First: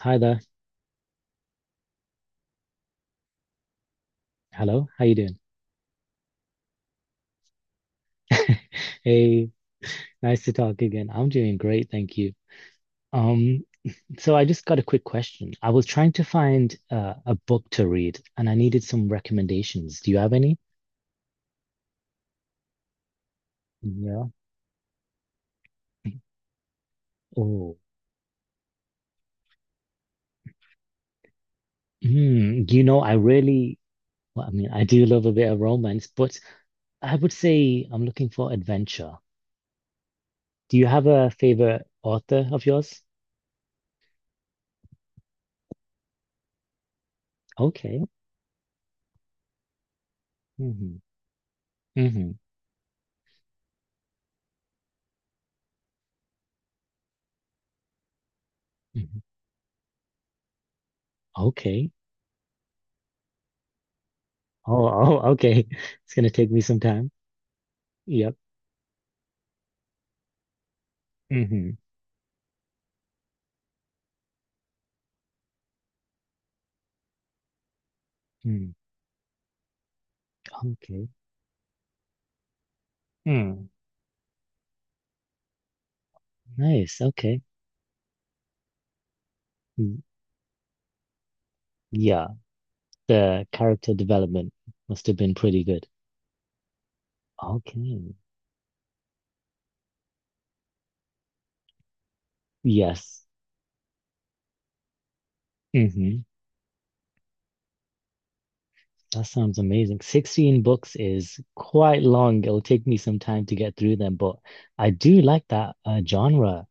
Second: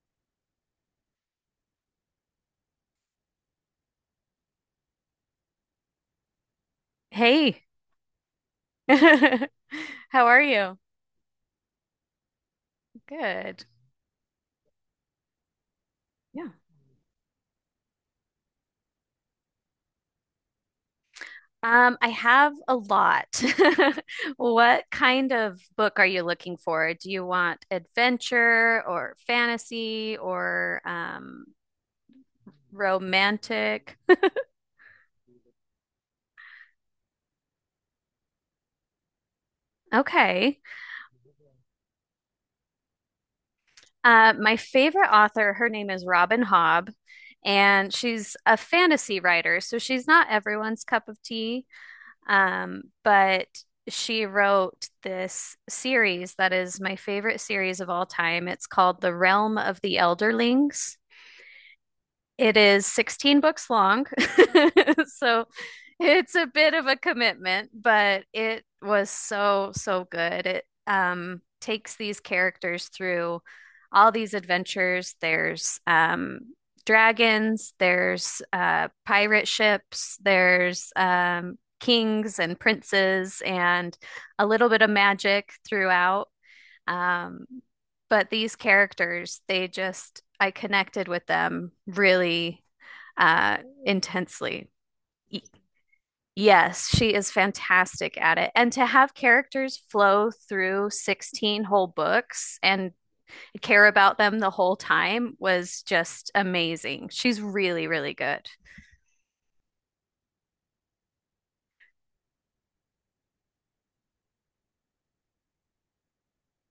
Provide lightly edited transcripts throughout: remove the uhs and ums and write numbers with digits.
Hi there. Hello. How you doing? Hey, Hey, how are nice to you? talk again. I'm doing great, thank you. Um, Good. so I just got a quick question. I was trying to Yeah. find a book to read, and I needed some recommendations. Do you have any? I have a lot. Yeah. What kind of book are you looking for? Do you want Oh. adventure or fantasy or Hmm. You know, I really, romantic? well, I mean, I do love a bit of romance, but I would say I'm looking for adventure. Okay. Do you have a favorite author of yours? My favorite author, her name is Robin Hobb, and Okay. she's a fantasy writer, so she's not everyone's Mm-hmm. cup of tea. Mm-hmm. But she wrote this series that is my favorite series of all time. It's called The Hmm. Realm of the Elderlings. Okay. It is 16 books long. Oh, oh, So okay. It's gonna it's a take me bit some of a time. commitment, but Yep. it was so, so good. It Mm-hmm. takes these characters through all these adventures. There's dragons, there's Mm. Pirate ships, there's Okay. Kings and princes, Mm. and a little bit of magic throughout. Nice. Okay. Um, but these characters, they Mm. just, I connected with them Yeah. really The uh, character development intensely. must have been pretty good. Yes, she is Okay. fantastic at it. And to have characters flow through 16 whole books and Yes. care about them the whole time was Mm-hmm. just amazing. She's really, really good. That sounds amazing. 16 books is quite long. It'll take me some time to get through them, but I do like that genre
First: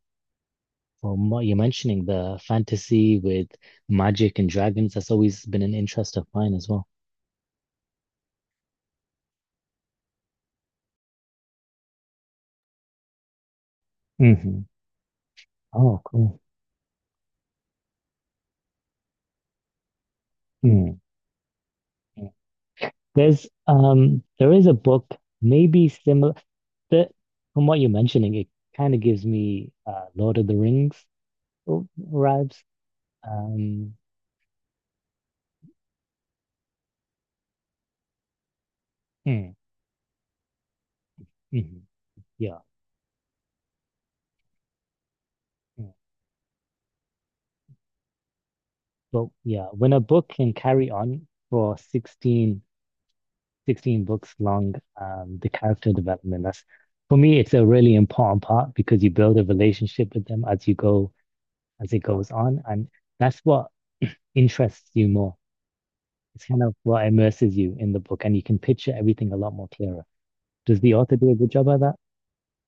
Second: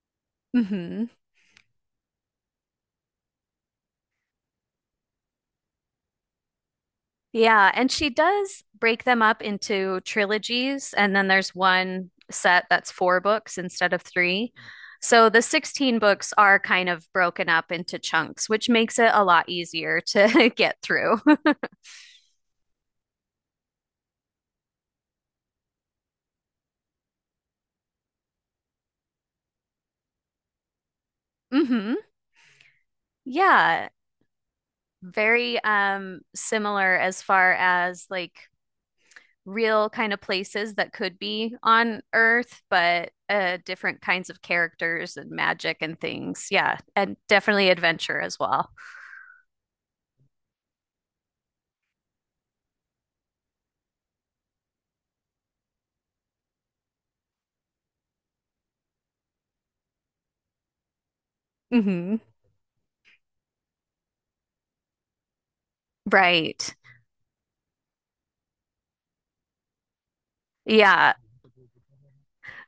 Hmm. from what you're mentioning, the fantasy with magic and dragons. That's always been an interest of mine as well. Yeah, and she does break them up into trilogies, and then there's one set that's four books instead of three. Mm-hmm. So the 16 Oh, books cool. are kind of broken up into chunks, which makes it a lot easier to get Mm. through. There is a book maybe similar that from what you're mentioning, it kind of gives me Lord of the Rings Hmm. vibes. Yeah, Um very similar as far as like mm, real kind of places that could be mhm, on yeah, Earth, but different kinds of characters and magic mm. and things. Yeah, and definitely adventure as well. But yeah, when a book can carry on for sixteen books long, the character development, that's for me it's a really important part because you build a relationship with them as you go as it Hmm. goes on, and that's what interests you more. It's kind of Right. what immerses you in the book, and you can picture everything a lot more clearer. Does the Yeah. author do a good job at that?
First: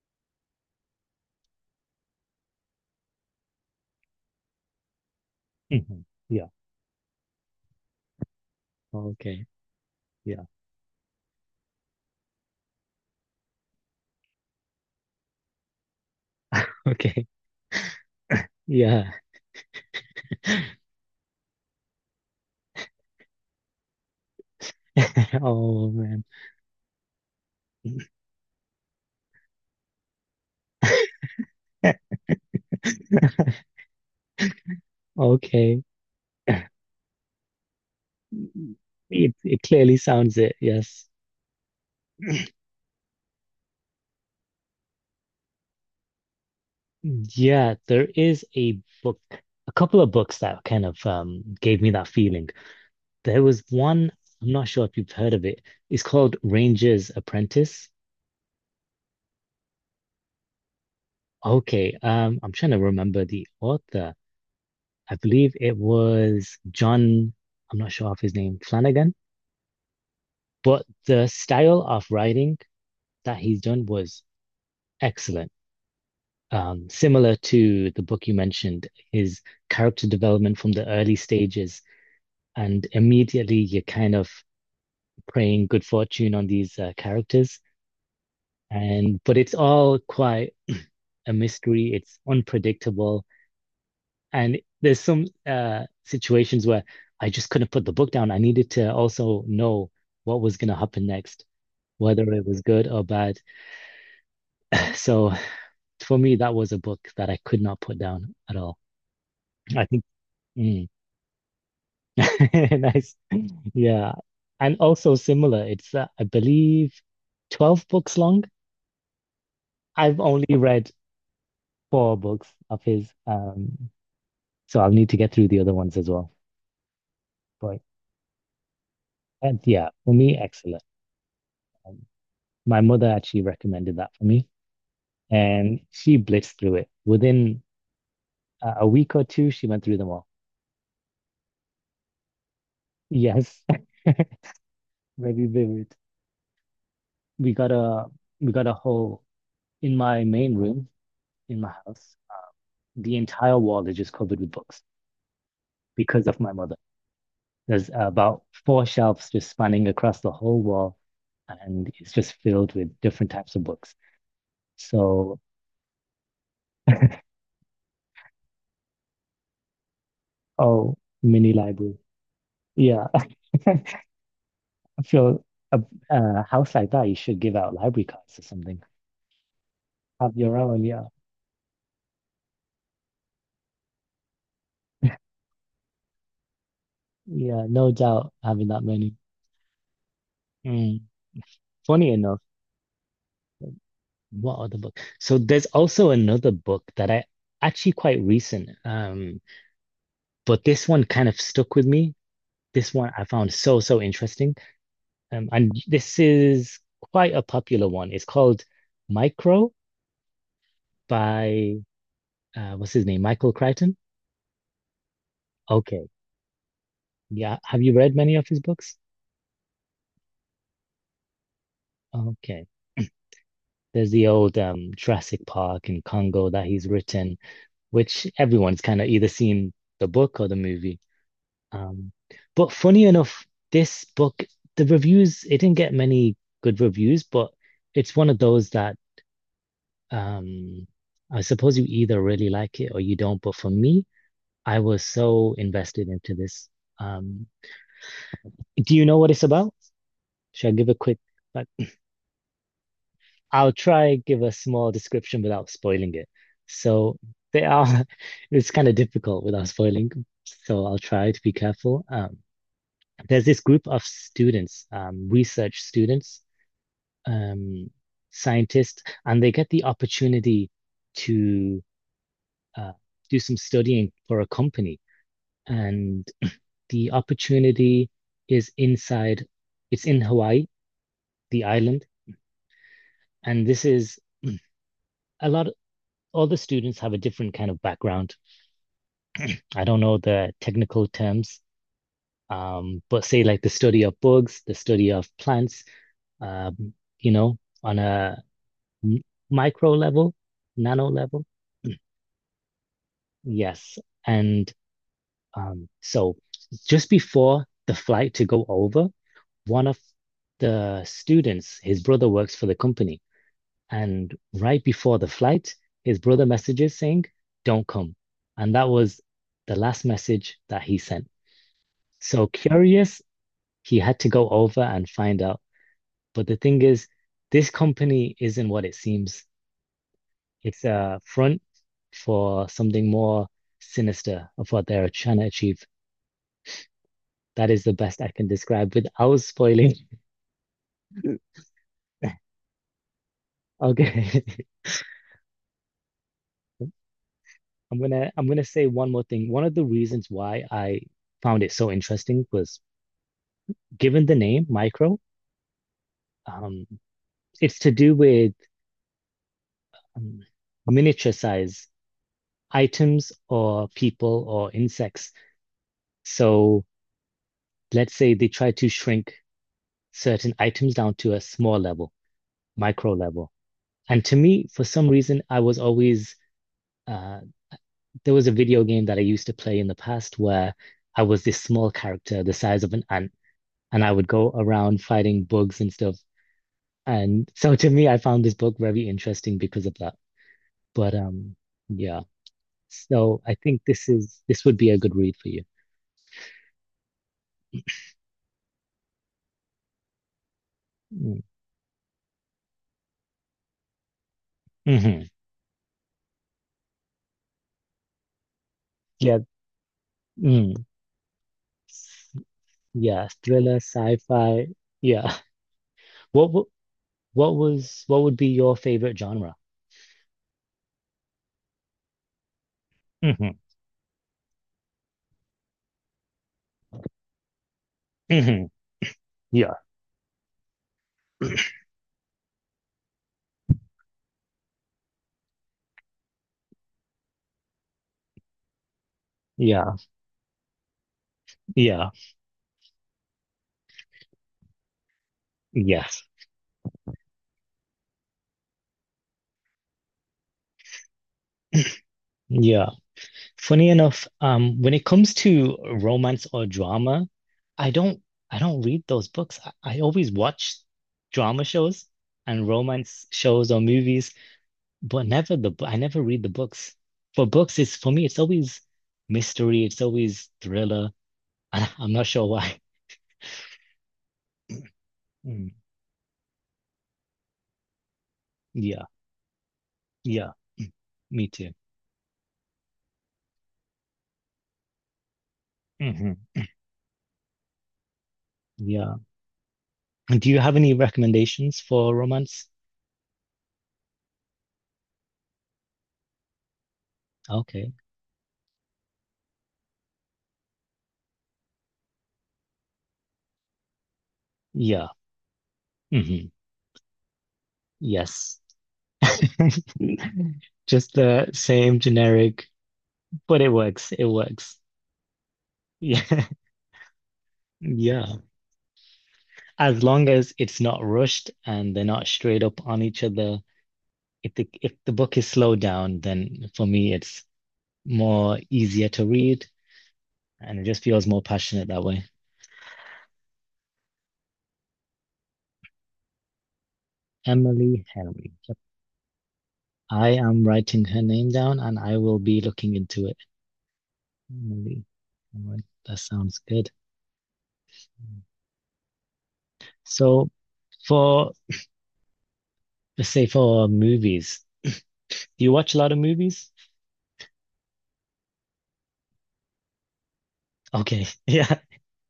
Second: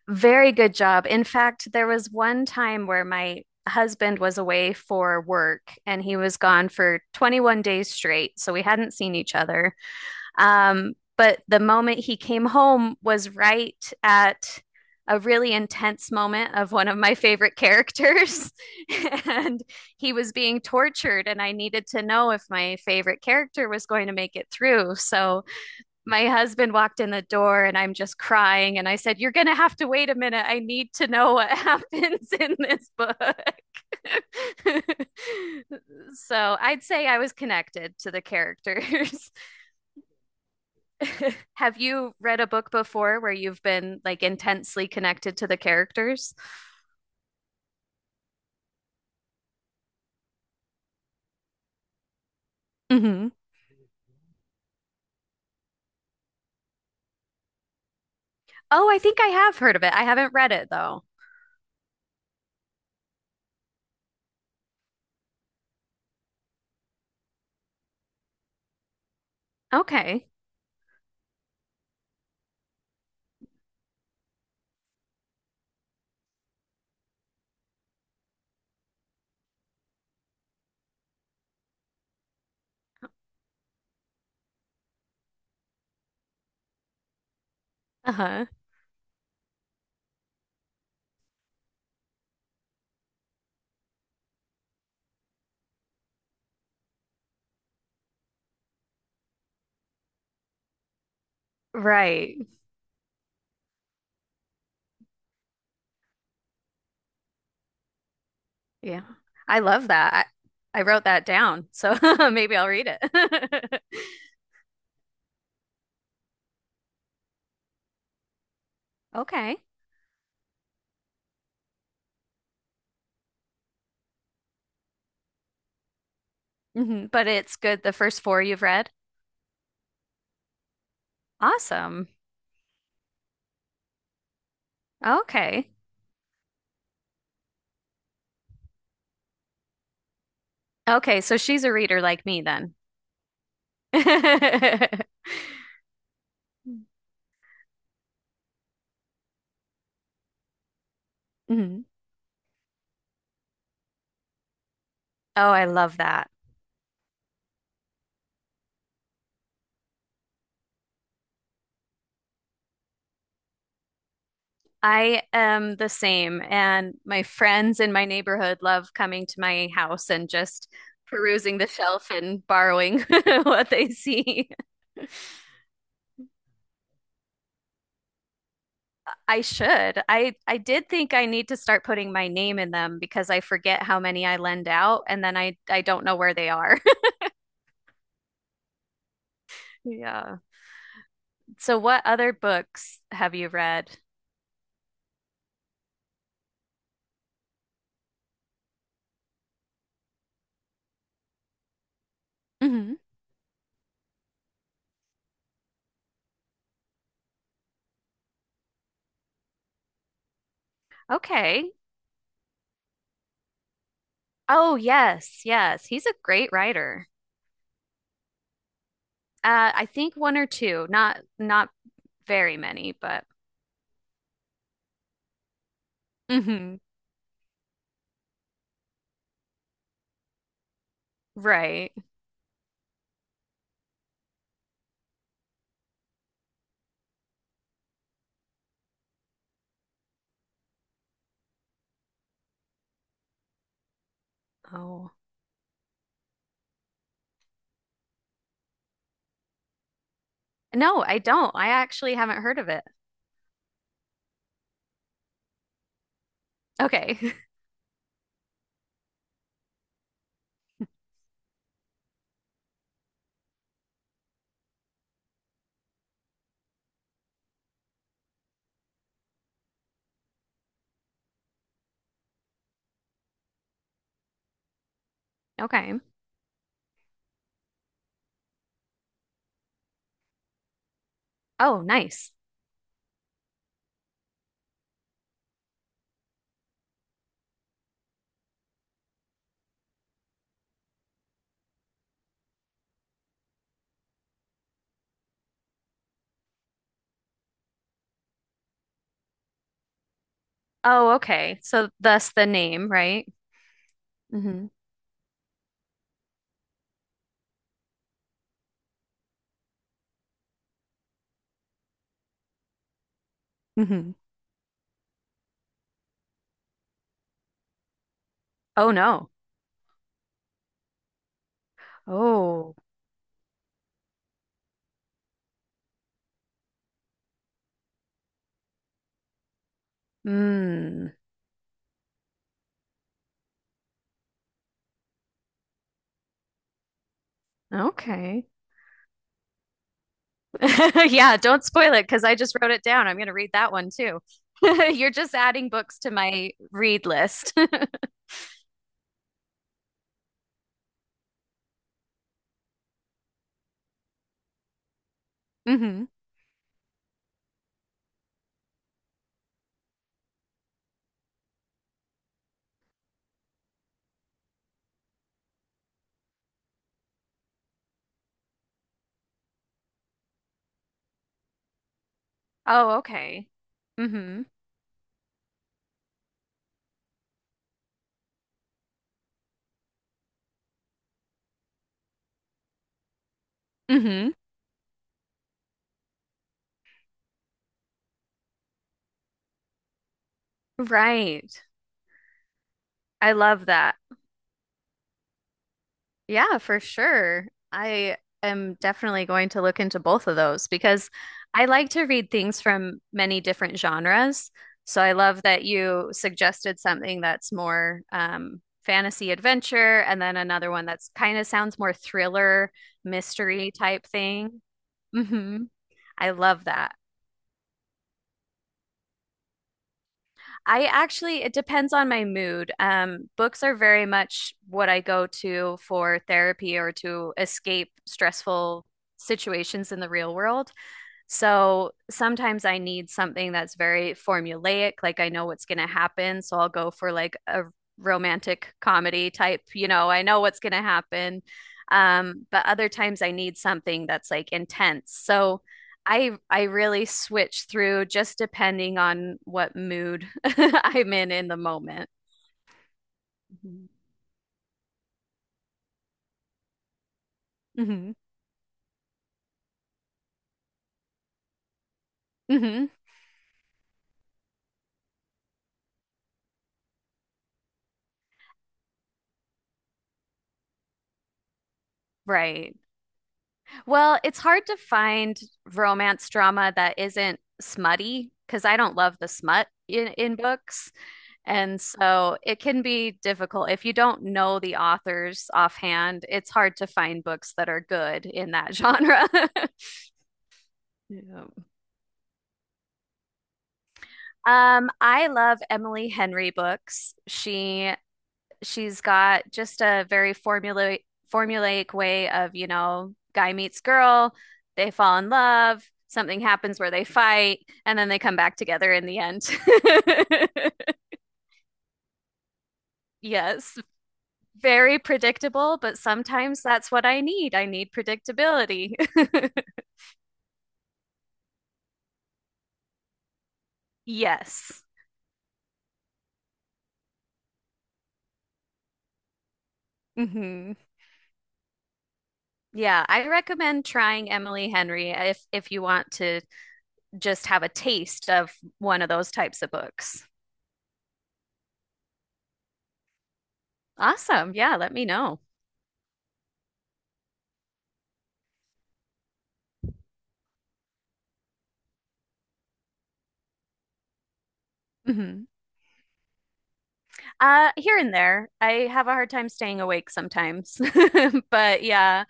Very good job. In fact, there was one time where my husband was away for work and Hmm. he was Yeah. gone for 21 days straight. So we hadn't seen each Okay. other. Yeah. But the moment he came home was right at a really intense moment of one of my Okay. favorite characters. Yeah. And he was being tortured, and I needed to know if my favorite character was going to make it through. So Oh man. my husband walked in the door and I'm just crying. And I said, "You're going to have to wait a minute. I need to know what happens in this book." Okay. So I'd say I was connected to the characters. It clearly sounds it. Yes. Have you read a book before where you've been like intensely connected to the characters? Yeah, there is a book, a couple of books that kind of gave me that feeling. Hmm. There was one, I'm not sure if you've heard of it. It's called Ranger's Apprentice. Oh, I think I have heard of it. I haven't read it though. Okay. I'm trying to remember the author. I believe it was John, I'm not sure of his name, Flanagan, Okay. but the style of writing that he's done was excellent. Similar to the book you mentioned, his character development from the early stages, and immediately you're kind of praying good fortune on these characters. Uh-huh. And but it's all quite a mystery. It's unpredictable. And there's some situations where I just couldn't put the book down. I needed to also know what was going to happen next, whether it Right. was good or bad. So for me, that was a book that I could not put down at all. Yeah. I I love think, that. I mm. wrote that down. So maybe I'll read Nice. it. Yeah. And also similar, it's, I believe, 12 books long. Okay. I've only read four books of his. So I'll need to get through the other ones as well. Hmm. But it's But good. The first four you've read? and yeah, for me, excellent. Awesome. My mother actually recommended that for me, Okay. and she blitzed through it. Within a week or two, she went through them all. Okay. So she's a reader like me then. Yes, very vivid. We got a we got a whole in my main room in my Mhm. house. The entire wall is just covered with books Oh, I love because that. of my mother. There's about four shelves just spanning across the whole wall, and it's just filled with different types of books. I So, am the same. And my friends in my neighborhood love coming to my house and just oh, mini perusing the library. shelf and borrowing Yeah. what they see. I feel a, a house like that, you should give out library cards or something. I should. Have I your I own, did yeah. think I need to start putting my name in them because I forget how many I lend out and then I don't know where they are. Yeah, no doubt having that many. Yeah. Mm. So, what Funny other enough, books have you read? what other book? So there's also another book that I actually quite recent, but this one kind of stuck with me. This Hmm. one I found so, so interesting. And this is quite a popular one. It's called Micro Okay. by, what's his name? Michael Crichton. Oh, yes, yes. He's Okay. a great writer. Yeah. Have you read many of his books? I think one or two, not very Okay. many, but There's the old Jurassic Park in Congo that hmm he's written, which everyone's kind of either seen the book or the movie. right. Um, but funny enough, this book, the reviews, it didn't get many good reviews, but it's one of those that um, I suppose you either really like it or you don't. But for me, I was Oh. so invested into this. Um, do you know what it's about? Should I give a No, quick I don't. I actually haven't heard of it. I'll try give a small description without spoiling it. So Okay. they are it's kind of difficult without spoiling. So I'll try to be careful. There's this group of students, research students, um, scientists, and they get the opportunity to uh, do some studying for a company. Okay. And the opportunity is inside, it's in Hawaii, the Oh, island, nice. and this is a lot all the students have a different kind of background. I don't know the technical terms, but say like the study of bugs, the study of plants, um, you know, on a m- micro level, nano Oh, level. okay. So thus the name, right? Yes. Hmm. And so just before the flight to go over, one of the students, his brother works for the company. Hmm. And right before the flight, his brother messages saying, don't come. And that Oh was no. the last message that he sent. So Oh. curious He had to go over and find out. But the thing is, this company isn't what it seems. It's Mm. a front for something more sinister of what they're trying to achieve. That is the best I can Okay. describe without spoiling. Yeah, don't spoil it because I just wrote it down. I'm going to read that one too. Okay. You're just adding books to my read list. I'm gonna say one more thing. One of the reasons why I found it so interesting was given the name Micro, Hmm. um, it's to do with um, miniature size items or people or insects. So let's say they try to shrink certain items down to a small level, Oh, micro okay. level. And to Hmm. me, for some reason, I was always uh, there was a video game that I used to play in the past where I was this small character, the size of an ant, and I would Hmm. go around fighting bugs and stuff. And so to me, I found this book very interesting because of that. But Right. yeah. I So I love think that. this would be a good read for you. Yeah, for sure. I am definitely going to look into both of those because Mm. I like to read things from many different genres. So I Hmm. love that you suggested something that's more fantasy Yeah. adventure and then another Mm. one that's kind of sounds more thriller, Yeah. mystery Thriller, type thing. sci-fi. Yeah. Hmm. I What love would that. what was what would be your favorite genre? I actually, it depends on my mood. Hmm. Books are very much what I go to for therapy or to escape Hmm. stressful Yeah, situations in the real world. So sometimes I need something that's very formulaic, like I know what's going to happen. So I'll go for like a romantic comedy type, you yeah, know, I know what's going to happen. yeah, But other times I need something that's like intense. So yes. I really switch through just depending on what mood I'm in the moment. Yeah. Mhm. Funny enough, when it comes to romance or drama, I Mhm. don't I don't read those books. I always watch drama shows and Mhm. romance shows or movies, but never I never read the books. For books, it's for me, it's always mystery, it's always thriller, and I'm not sure Right. why. Well, it's hard to find Mm. romance drama that isn't smutty because I don't Yeah, love the smut in yeah, books. me too. And so it can be difficult. If you don't know the authors offhand, Hmm. it's hard to find books that are good in that Yeah. genre. Do you have any Yeah. recommendations for romance? I love Emily Henry books. Okay. She's got just a very formulaic way of, you know, guy meets girl, they Yeah. fall in love, something Hmm. happens where they fight, and then they come back Yes. together in the end. Just the same generic, but it Yes, works. It works. very predictable, but Yeah. sometimes that's what I need. I need Yeah. predictability. As long as it's not rushed and they're not straight up on each other. If the Yes. if the book is slowed down, then for me it's more easier to read Hmm. and it just feels more passionate that way. Yeah, I recommend trying Emily Henry if you want to just have a Emily taste Henry. of Yep. one of those types of books. I am writing her name down and I will be looking into it. Awesome. Yeah, let Movie. me know. All right, that sounds good. So for let's say for movies, Mhm. do you watch a lot of movies? Here and there. I have a hard time staying awake sometimes. Okay, yeah. But yeah,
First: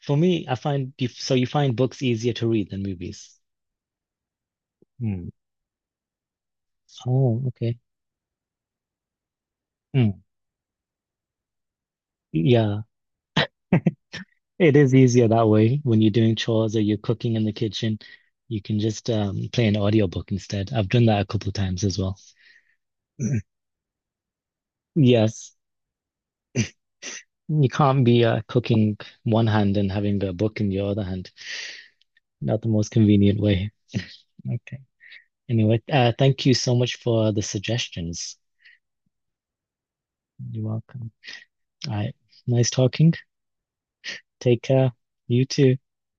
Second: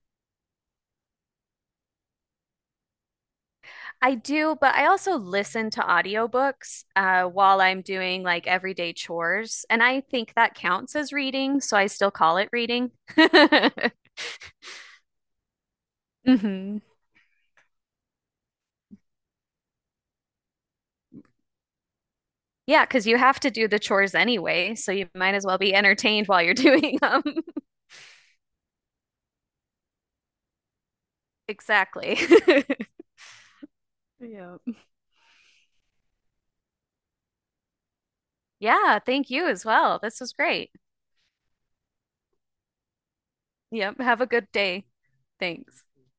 For me, I find you so you find books easier to read than movies. I do, but I also Hmm. listen to audiobooks Oh, while okay. I'm doing like everyday chores, and I Hmm. think that counts as reading, so I still call it Yeah, reading. it is easier that way when you're doing chores or Hmm. you're cooking in the kitchen. You can just play an audiobook instead. I've done that a couple of times as well. Yeah, because you have to do the chores anyway, so you might as Yes, well be entertained while you're doing them. you can't be cooking one hand and having a book in your other hand. Exactly. Not the most convenient way. Yep. Okay. Anyway, thank you so much for the suggestions. Yeah, thank you as well. This was You're great. welcome. All right. Nice talking. Yep, have a good Take day. care. You too. Thanks.